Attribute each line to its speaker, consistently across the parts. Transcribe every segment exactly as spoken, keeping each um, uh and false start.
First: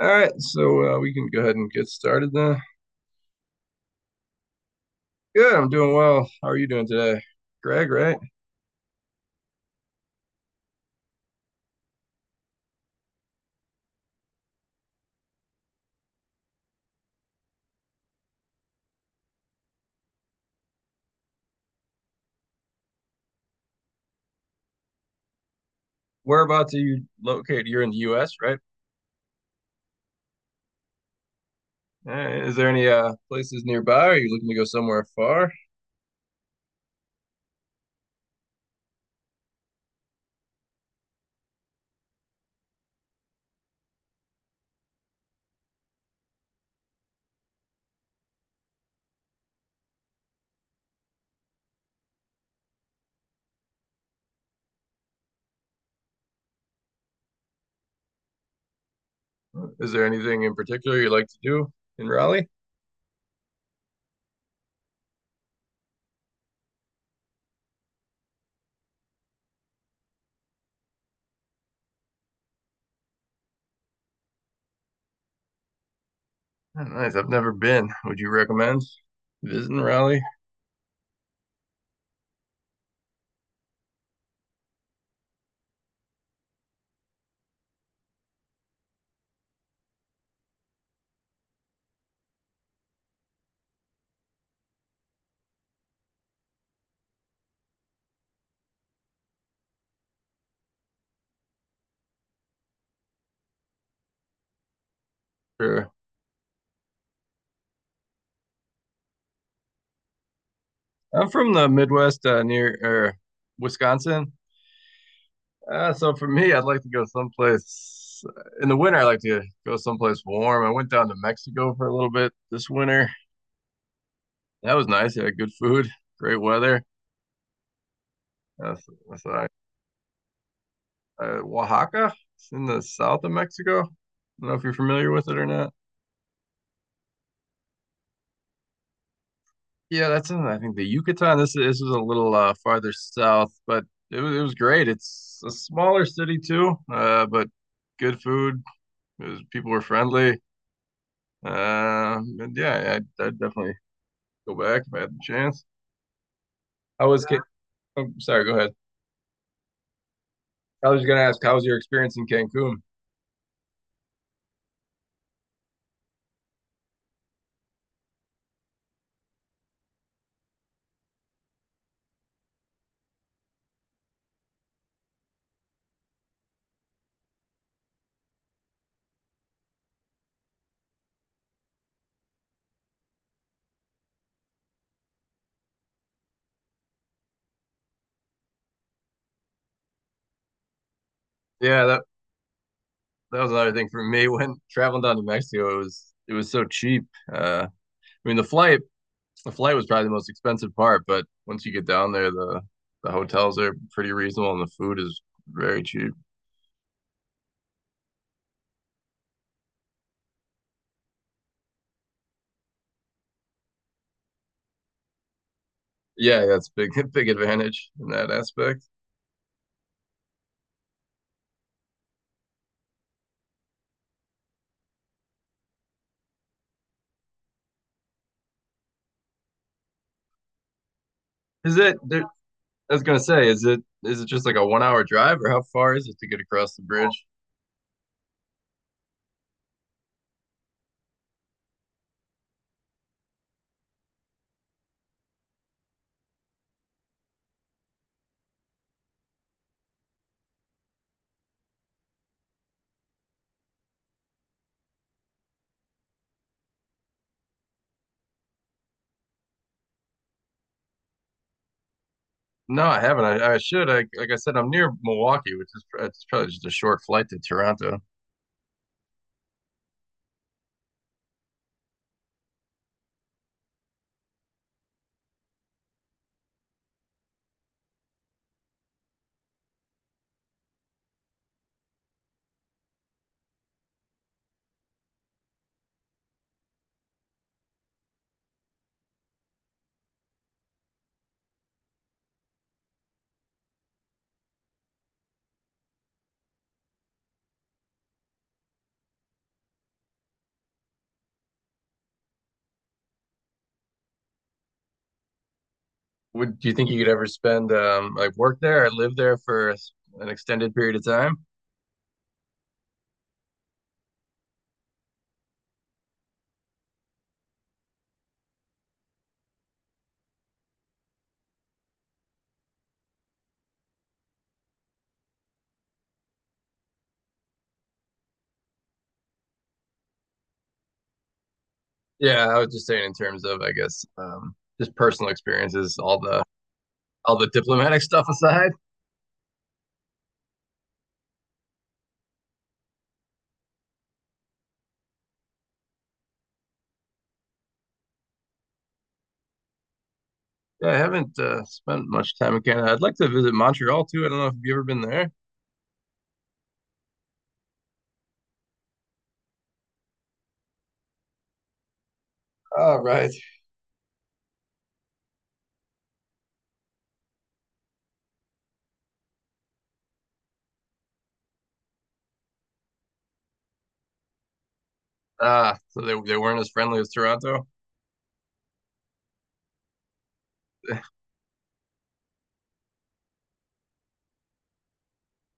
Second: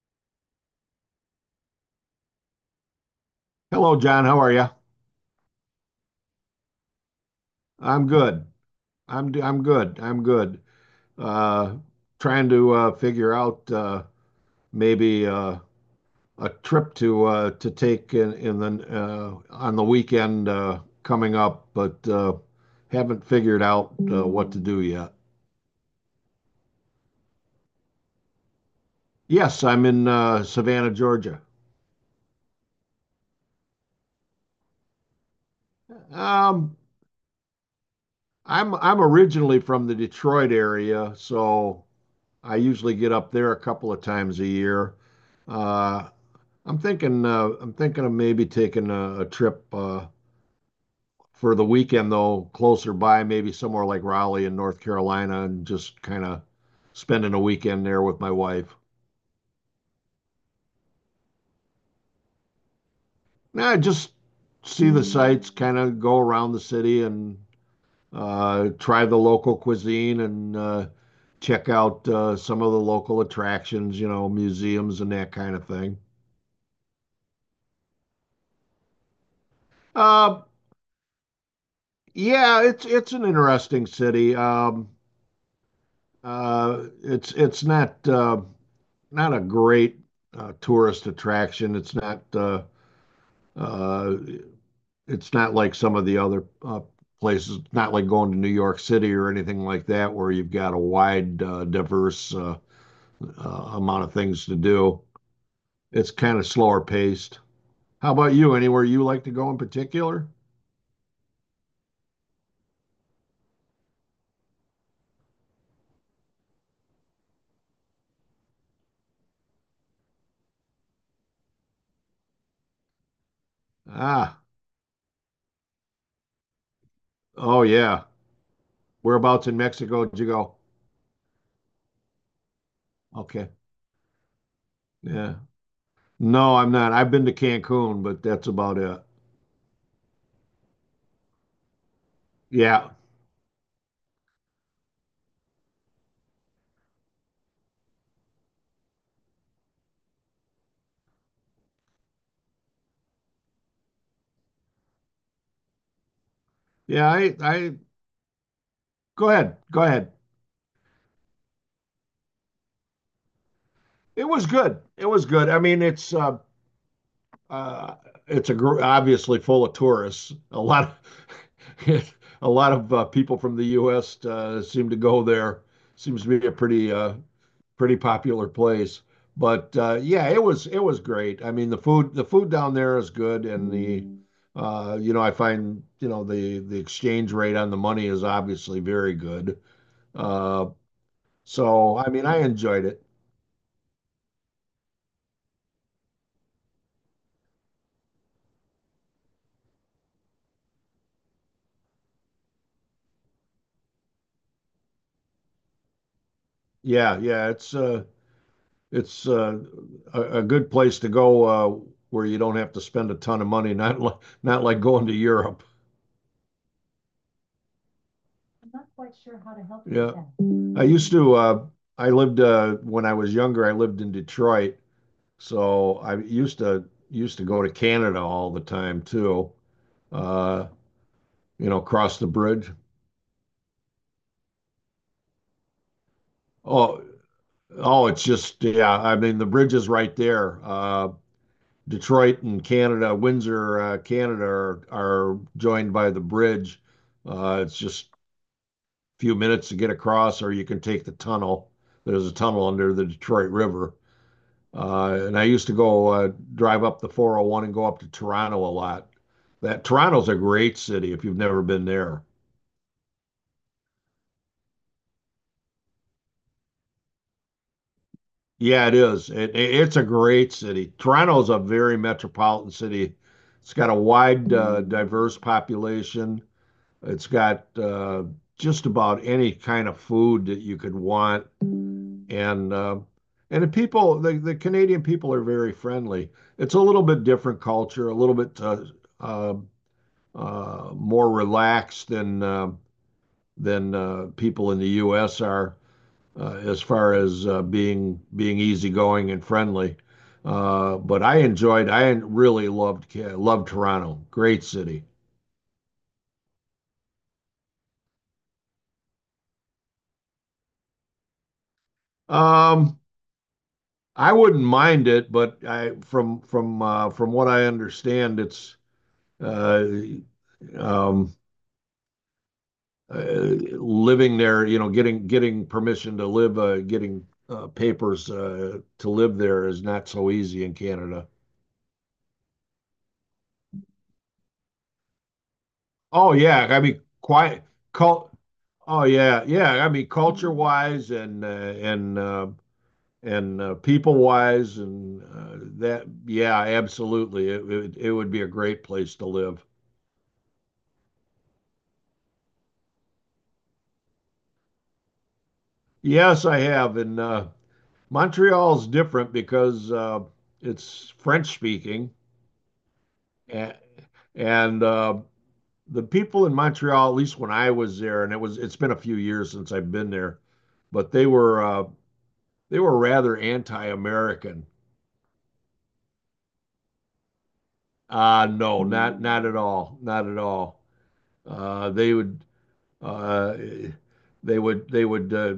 Speaker 1: All right, so uh, we can go ahead and get started then.
Speaker 2: Hello, John. How are you?
Speaker 1: Good, I'm doing well. How are you doing today, Greg?
Speaker 2: I'm
Speaker 1: Right?
Speaker 2: good. I'm d- I'm good. I'm good. Uh, trying to uh, figure out uh, maybe uh, a trip to uh, to take in in the uh, on the weekend uh, coming up, but uh, haven't figured out uh, what to do yet.
Speaker 1: Whereabouts are you located? You're in the U S, right?
Speaker 2: Yes, I'm in uh, Savannah, Georgia.
Speaker 1: All right, Eh, is there any uh, places nearby? Are you looking to go somewhere far?
Speaker 2: Um, I'm I'm originally from the Detroit area, so I usually get up there a couple of times a year. Uh, I'm thinking uh, I'm thinking of maybe taking a, a trip uh, for the weekend though, closer by, maybe somewhere like Raleigh in North Carolina, and just kind of spending a weekend there with my wife.
Speaker 1: Is there anything in particular you like to do in Raleigh?
Speaker 2: Nah, just see the sights, kind of go around the city and uh, try the local cuisine and uh, check out uh, some of the local attractions, you know, museums and that kind of thing.
Speaker 1: Oh, nice. I've never been. Would you recommend visiting Raleigh?
Speaker 2: Uh, yeah, it's it's an interesting city. Um, Uh, It's it's not uh, not a great uh, tourist attraction. It's not uh, uh, it's not like some of the other uh, places, not like going to New York City or anything like that, where you've got a wide, uh, diverse uh, uh, amount of things to do.
Speaker 1: Sure.
Speaker 2: It's kind of slower paced. How about you? Anywhere you like to go in particular?
Speaker 1: I'm from the Midwest, uh, near er, Wisconsin. Uh, so for me, I'd like to go someplace in the winter. I like to go someplace warm. I went down to Mexico for a little bit this winter.
Speaker 2: Ah,
Speaker 1: That was nice. Yeah, good food, great weather.
Speaker 2: oh yeah.
Speaker 1: Uh, so, so
Speaker 2: Whereabouts
Speaker 1: I,
Speaker 2: in Mexico did you go?
Speaker 1: uh, Oaxaca, it's in the south of
Speaker 2: Okay.
Speaker 1: Mexico. I don't know if you're familiar with
Speaker 2: Yeah.
Speaker 1: it or not.
Speaker 2: No, I'm not. I've been to Cancun, but that's about it.
Speaker 1: Yeah, that's in I think the Yucatan. This is, this is a little uh,
Speaker 2: Yeah.
Speaker 1: farther south, but it was it was great. It's a smaller city too, uh, but good food. It was, people were friendly. Um, and yeah, I, I definitely go back if I had the chance. I
Speaker 2: Yeah,
Speaker 1: was,
Speaker 2: I,
Speaker 1: Ca-
Speaker 2: I
Speaker 1: oh, sorry, go ahead.
Speaker 2: Go ahead, go ahead.
Speaker 1: I was going to ask, how was your experience in Cancun?
Speaker 2: It was good. It was good. I mean, it's uh, uh, it's a gr- obviously full of tourists. A lot, of, a lot of uh, people from the U S. Uh, seem to go there. Seems to be a pretty uh, pretty popular place. But uh, yeah, it was it was great. I mean, the food the food down there is good, and the uh, you know I find you know the the exchange rate on the money is obviously very good. Uh,
Speaker 1: Yeah,
Speaker 2: so
Speaker 1: that
Speaker 2: I mean, I enjoyed it.
Speaker 1: that was another thing for me when traveling down to Mexico. It was it was so cheap. Uh, I mean, the flight the flight was probably the most expensive part, but once you get down there, the the hotels are pretty reasonable and the food is very cheap.
Speaker 2: Yeah, yeah, it's uh it's uh a, a good place to go uh where you don't have to spend a ton of money, not like not like going to Europe.
Speaker 1: Yeah, that's big big advantage in that aspect.
Speaker 2: Yeah. with that. I that. Used to uh I lived uh when I was younger, I lived in Detroit, so I used to used to go to Canada all the time too. Uh, you
Speaker 1: Is
Speaker 2: know,
Speaker 1: it?
Speaker 2: cross
Speaker 1: There,
Speaker 2: the bridge.
Speaker 1: I was gonna say, is it is it just like a one hour drive, or how far is it to get across the
Speaker 2: Oh,
Speaker 1: bridge?
Speaker 2: oh, it's just yeah, I mean the bridge is right there. Uh Detroit and Canada, Windsor, uh, Canada are, are joined by the bridge. Uh, it's just a few minutes to get across, or you can take the tunnel. There's a tunnel under the Detroit River. Uh, and I used to go uh, drive up the four oh one and go up to Toronto a lot. That Toronto's a great city if you've never been there.
Speaker 1: No, I haven't. I, I should. I, like I said, I'm near Milwaukee, which is it's probably just a short flight to Toronto.
Speaker 2: Yeah, it is. It, it's a great city. Toronto's a very metropolitan city. It's got a wide, uh, diverse population. It's got uh, just about any kind of food that you could want, and uh, and the people, the, the Canadian people are very friendly. It's a little bit different culture, a little bit uh, uh, uh, more relaxed than uh, than uh, people in the U S are uh, as far as uh, being being easygoing and friendly. Uh, but I enjoyed, I really loved loved Toronto. Great city.
Speaker 1: Would do you think you could ever spend um like work there or live there for an extended period of time?
Speaker 2: Um, I wouldn't mind it, but I from from uh, from what I understand, it's uh, um, uh, living there. You know, getting getting permission to live, uh, getting uh, papers uh, to live there is not so easy in Canada.
Speaker 1: Yeah, I was just saying in terms of I guess um just personal experiences, all
Speaker 2: Oh
Speaker 1: the
Speaker 2: yeah, I mean,
Speaker 1: all the
Speaker 2: quite
Speaker 1: diplomatic stuff
Speaker 2: cult.
Speaker 1: aside.
Speaker 2: Oh yeah, yeah. I mean, culture wise and uh, and uh, and uh, people wise and uh, that. Yeah, absolutely. It, it it would be a great place to live.
Speaker 1: Yeah, I haven't uh, spent much time in Canada. I'd like to visit Montreal too. I don't know if you've ever been there.
Speaker 2: Yes, I have, and uh, Montreal's different because uh, it's French speaking,
Speaker 1: Oh, right.
Speaker 2: and, and uh, the people in Montreal, at least when I was there, and it was it's been a few years since I've been there, but they were uh, they were rather anti-American.
Speaker 1: Ah, so they they weren't as friendly as Toronto.
Speaker 2: Uh, no, not not at all, not at all. Uh, they would Uh, they would they would uh,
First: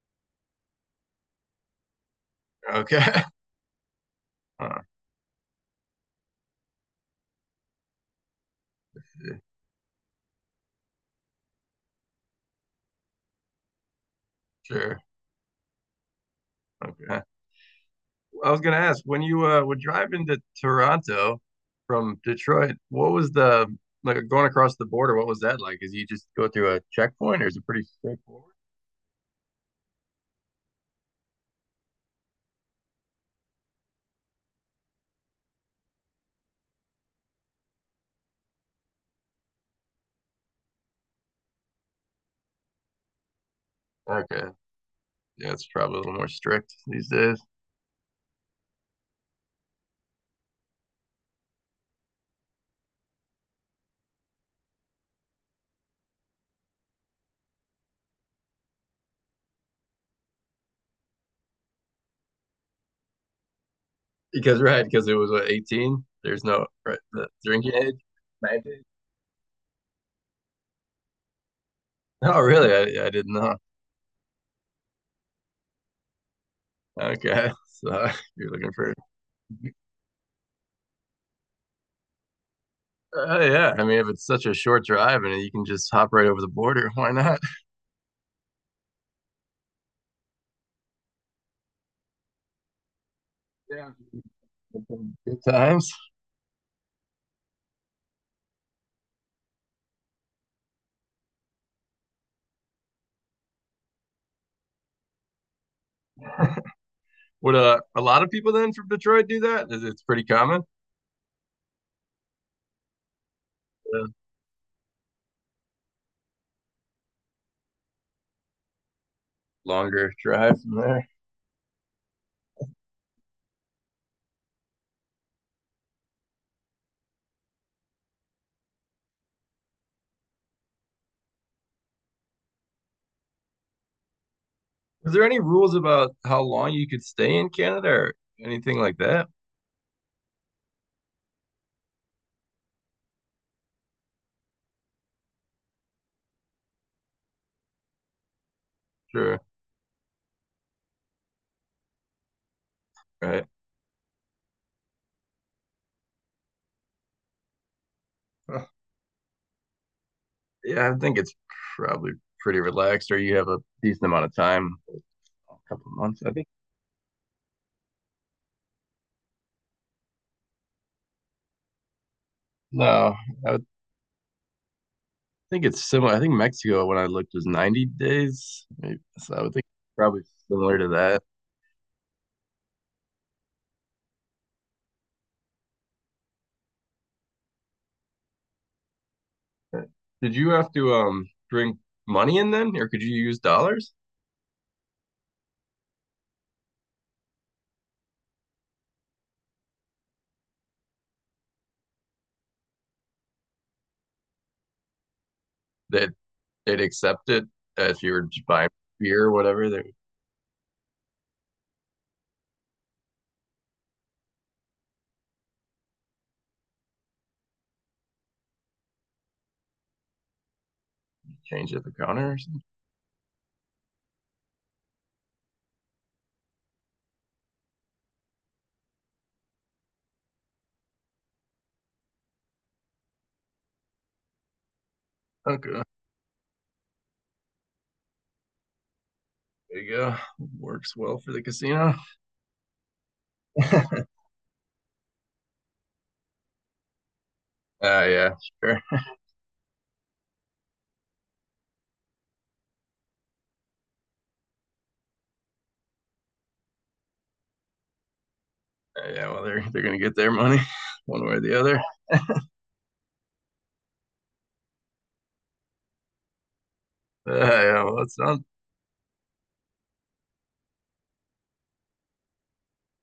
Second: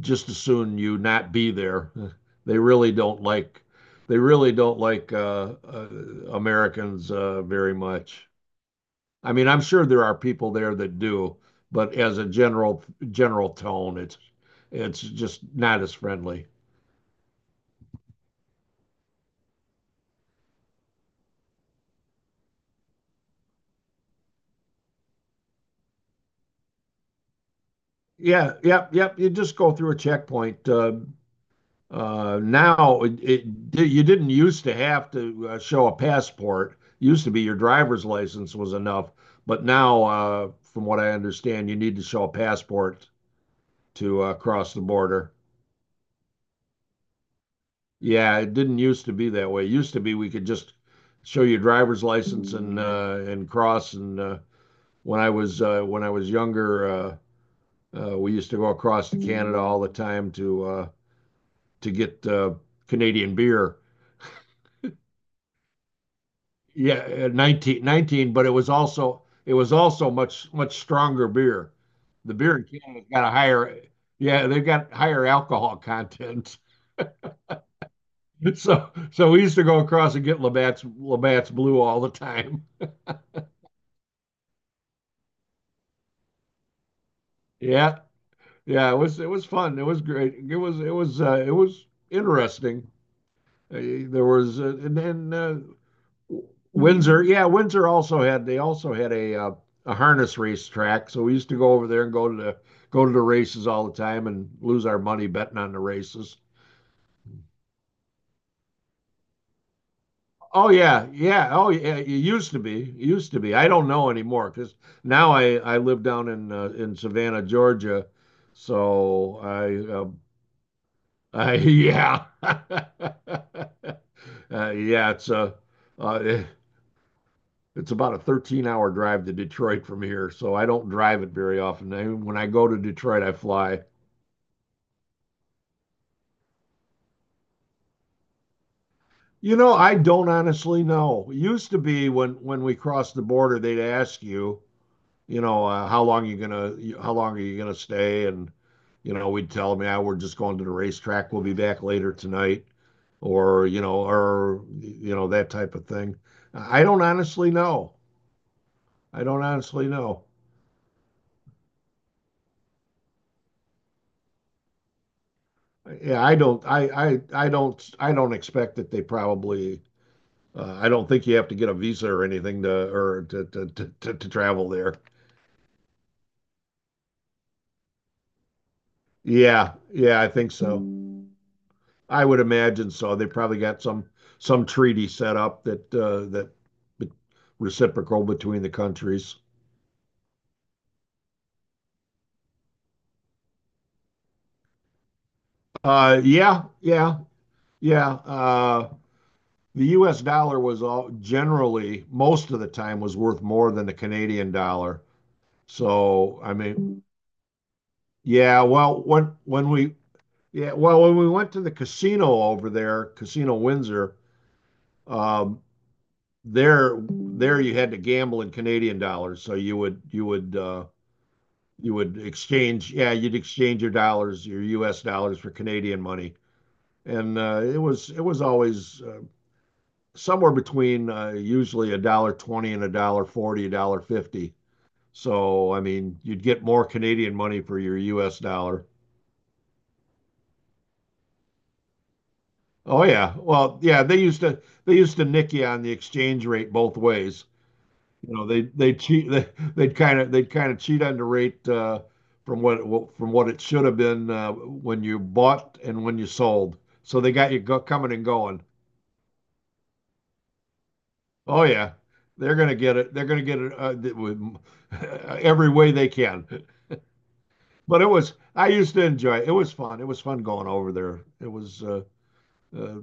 Speaker 2: just as soon you not be there. They really don't
Speaker 1: Okay.
Speaker 2: like they really don't
Speaker 1: Huh,
Speaker 2: like uh, uh, Americans uh, very much. I mean, I'm sure there are people there that do, but as a general general tone, it's it's
Speaker 1: sure.
Speaker 2: just not as friendly.
Speaker 1: Okay. I was gonna ask when you uh, were driving to Toronto from Detroit, what was the like going across the border? What was that like? Is you just go through a checkpoint, or is it pretty
Speaker 2: Yeah,
Speaker 1: straightforward?
Speaker 2: yep, yep. You just go through a checkpoint. Uh, Uh, now, it, it, you didn't used to have to uh, show a passport. It used to be your driver's license was enough, but now, uh, from what I understand, you need to show a passport to uh,
Speaker 1: Okay,
Speaker 2: cross the border.
Speaker 1: yeah, it's probably a little more strict these days
Speaker 2: Yeah, it didn't used to be that way. It used to be we could just show your driver's license and uh, and cross. And uh, when I was uh, when I was younger, uh, uh, we used to go across to Canada all the time to uh, to get uh, Canadian beer.
Speaker 1: because right because it was what, eighteen. There's no right,
Speaker 2: Yeah,
Speaker 1: the
Speaker 2: uh,
Speaker 1: drinking
Speaker 2: nineteen,
Speaker 1: age.
Speaker 2: nineteen, but it was
Speaker 1: nineteen.
Speaker 2: also it was also much much stronger beer. The
Speaker 1: Oh,
Speaker 2: beer in
Speaker 1: really? I,
Speaker 2: Canada's
Speaker 1: I
Speaker 2: got a
Speaker 1: didn't know.
Speaker 2: higher Yeah, they've got higher alcohol content.
Speaker 1: Okay, so you're looking
Speaker 2: So
Speaker 1: for
Speaker 2: so we used to go across and get Labatt's Labatt's Blue all the time.
Speaker 1: uh, yeah. I mean, if it's such a short drive and you can just hop right over the border, why not?
Speaker 2: Yeah. Yeah, it was it was fun. It was great. It was it was uh, it was interesting.
Speaker 1: Yeah,
Speaker 2: Uh, there was uh, and then
Speaker 1: good
Speaker 2: uh,
Speaker 1: times.
Speaker 2: Windsor, yeah, Windsor also had they also had a uh, a harness race track, so we used to go over there and go to the go to the races all the time and lose our money betting on the races.
Speaker 1: Would uh, a lot of people then from Detroit do that? Is it's pretty common?
Speaker 2: Oh yeah, yeah. Oh yeah, it used to be, it used to be. I don't
Speaker 1: A
Speaker 2: know anymore because now I I live down in uh, in Savannah, Georgia, so I uh,
Speaker 1: longer drive from there.
Speaker 2: I yeah uh, yeah it's a uh, it's about a thirteen hour drive to Detroit from here, so I don't drive it very often. I, when I go to Detroit, I fly.
Speaker 1: Is there any rules about how long you could stay in Canada or anything like that?
Speaker 2: You know, I don't honestly know. It used to be when when we crossed the border, they'd ask you, you know, uh, how long you gonna, how long are you gonna stay, and you know,
Speaker 1: Sure.
Speaker 2: we'd tell them, yeah, we're just going to the racetrack. We'll be back later tonight,
Speaker 1: Right.
Speaker 2: or you know, or you know that type of thing. I don't honestly know.
Speaker 1: Huh.
Speaker 2: I don't honestly know.
Speaker 1: Yeah, I think it's probably pretty relaxed, or you have a decent amount of time, a couple of months,
Speaker 2: Yeah,
Speaker 1: I
Speaker 2: I
Speaker 1: think.
Speaker 2: don't, I, I, I don't, I don't expect that they probably, uh, I don't think you have to get a visa or anything to,
Speaker 1: No,
Speaker 2: or to,
Speaker 1: I would
Speaker 2: to, to, to, to travel there.
Speaker 1: think it's similar. I think Mexico, when I looked, was ninety days. Maybe. So I would think
Speaker 2: Yeah, yeah,
Speaker 1: probably
Speaker 2: I think
Speaker 1: similar
Speaker 2: so.
Speaker 1: to that.
Speaker 2: I would imagine so. They probably got some, some treaty set up that, uh, that be- reciprocal between the countries.
Speaker 1: Did you have to um bring money in then, or could you use dollars?
Speaker 2: Uh, yeah, yeah, yeah. Uh, the U S dollar was all generally, most of the time was worth more than the Canadian dollar.
Speaker 1: That
Speaker 2: So, I
Speaker 1: they'd
Speaker 2: mean,
Speaker 1: accept it if you were
Speaker 2: Yeah,
Speaker 1: buying
Speaker 2: well,
Speaker 1: beer or
Speaker 2: when
Speaker 1: whatever.
Speaker 2: when
Speaker 1: They would
Speaker 2: we yeah, well, when we went to the casino over there, Casino Windsor, um, there there you had to gamble in Canadian dollars, so you would you would uh,
Speaker 1: change at the
Speaker 2: you would
Speaker 1: counter or something.
Speaker 2: exchange yeah, you'd exchange your dollars, your U S dollars for Canadian money, and uh, it was it was always uh, somewhere between uh, usually a dollar twenty and a dollar forty, a dollar fifty. So I
Speaker 1: Okay,
Speaker 2: mean, you'd get more Canadian money for your U S dollar.
Speaker 1: there you go. Works well for the casino.
Speaker 2: Oh yeah. Well,
Speaker 1: uh,
Speaker 2: yeah, they used to they used to nick you on the exchange rate both ways.
Speaker 1: yeah,
Speaker 2: You know, they
Speaker 1: sure.
Speaker 2: they cheat they they'd kind of they'd kind of cheat on the rate uh, from what it, from what it should have been uh, when you bought and when you sold. So they got you go, coming and going.
Speaker 1: Uh, yeah, well, they're they're gonna get their money one way or the
Speaker 2: Oh
Speaker 1: other.
Speaker 2: yeah. They're going to get it. They're going to get it uh, th- with every way they can.
Speaker 1: Uh, yeah, well,
Speaker 2: But it
Speaker 1: that
Speaker 2: was
Speaker 1: sounds
Speaker 2: I used to enjoy it. It was fun. It was fun going over there. It was uh, Uh,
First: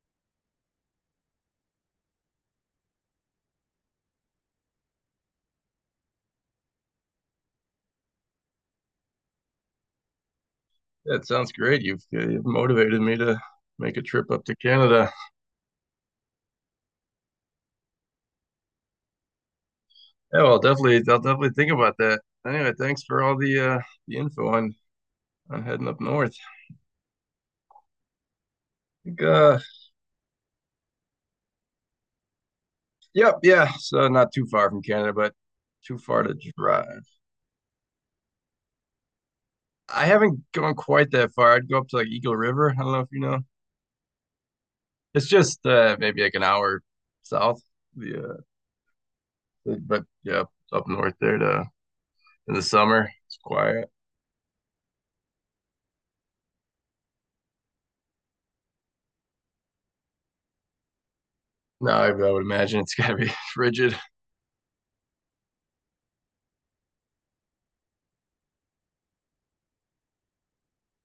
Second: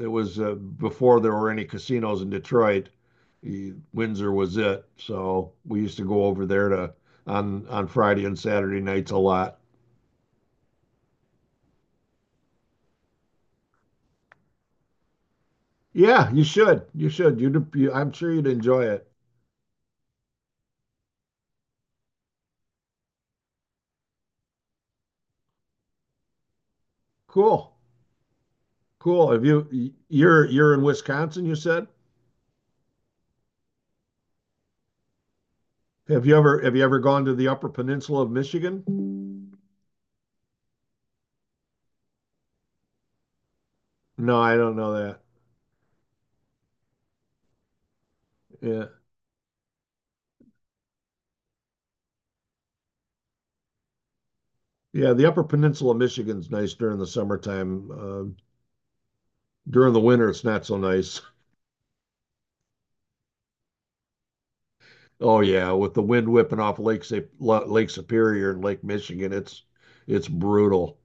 Speaker 2: it was uh, before there were any casinos in Detroit. Windsor was it, so we used to go over there to on on Friday and Saturday nights a lot.
Speaker 1: that sounds great. You've, you've motivated me to make a trip up to Canada.
Speaker 2: Yeah, you should. You should. You'd, you, I'm sure you'd enjoy it.
Speaker 1: Yeah, well, definitely, I'll definitely think about that. Anyway, thanks for all the uh, the info on on heading up north.
Speaker 2: Cool.
Speaker 1: I think,
Speaker 2: Cool. Have
Speaker 1: uh,
Speaker 2: you you're you're in Wisconsin, you said?
Speaker 1: yep, yeah, so not too far from Canada, but too far
Speaker 2: Have
Speaker 1: to
Speaker 2: you ever have you ever
Speaker 1: drive.
Speaker 2: gone to the Upper Peninsula of Michigan?
Speaker 1: I haven't gone quite that far. I'd go up to like Eagle River. I don't know if you know.
Speaker 2: No, I don't know that.
Speaker 1: It's just uh, maybe like an hour south. Yeah,
Speaker 2: Yeah.
Speaker 1: but yeah, up north there to in the summer. It's quiet.
Speaker 2: Yeah, the Upper Peninsula of Michigan's nice during the summertime. Uh, during the winter, it's not so nice.
Speaker 1: No, I, I would imagine it's gotta be frigid.
Speaker 2: Oh yeah, with the wind whipping off Lake Sa- Lo- Lake Superior and Lake Michigan, it's it's brutal.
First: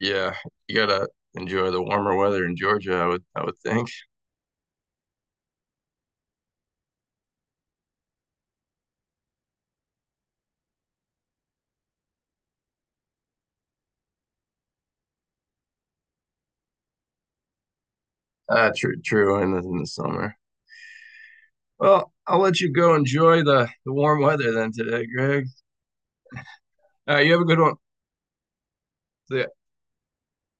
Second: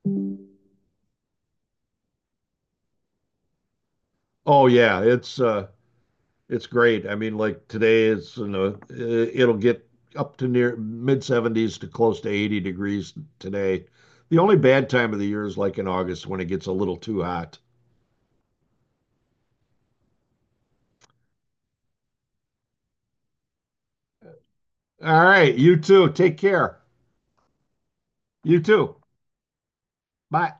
Speaker 1: Yeah, you gotta enjoy the warmer weather in Georgia. I would I would think.
Speaker 2: Oh yeah, it's uh it's great. I mean, like today it's you know i- it'll get up to near mid seventies to close to eighty degrees today. The only bad time of the year is like in August when it gets a little too hot.
Speaker 1: Uh, true, true. In the, in the summer. Well, I'll let you go enjoy the the warm weather then today,
Speaker 2: All
Speaker 1: Greg.
Speaker 2: right, you too. Take care.
Speaker 1: Uh, you have a good one.
Speaker 2: You too.
Speaker 1: See ya.
Speaker 2: Bye.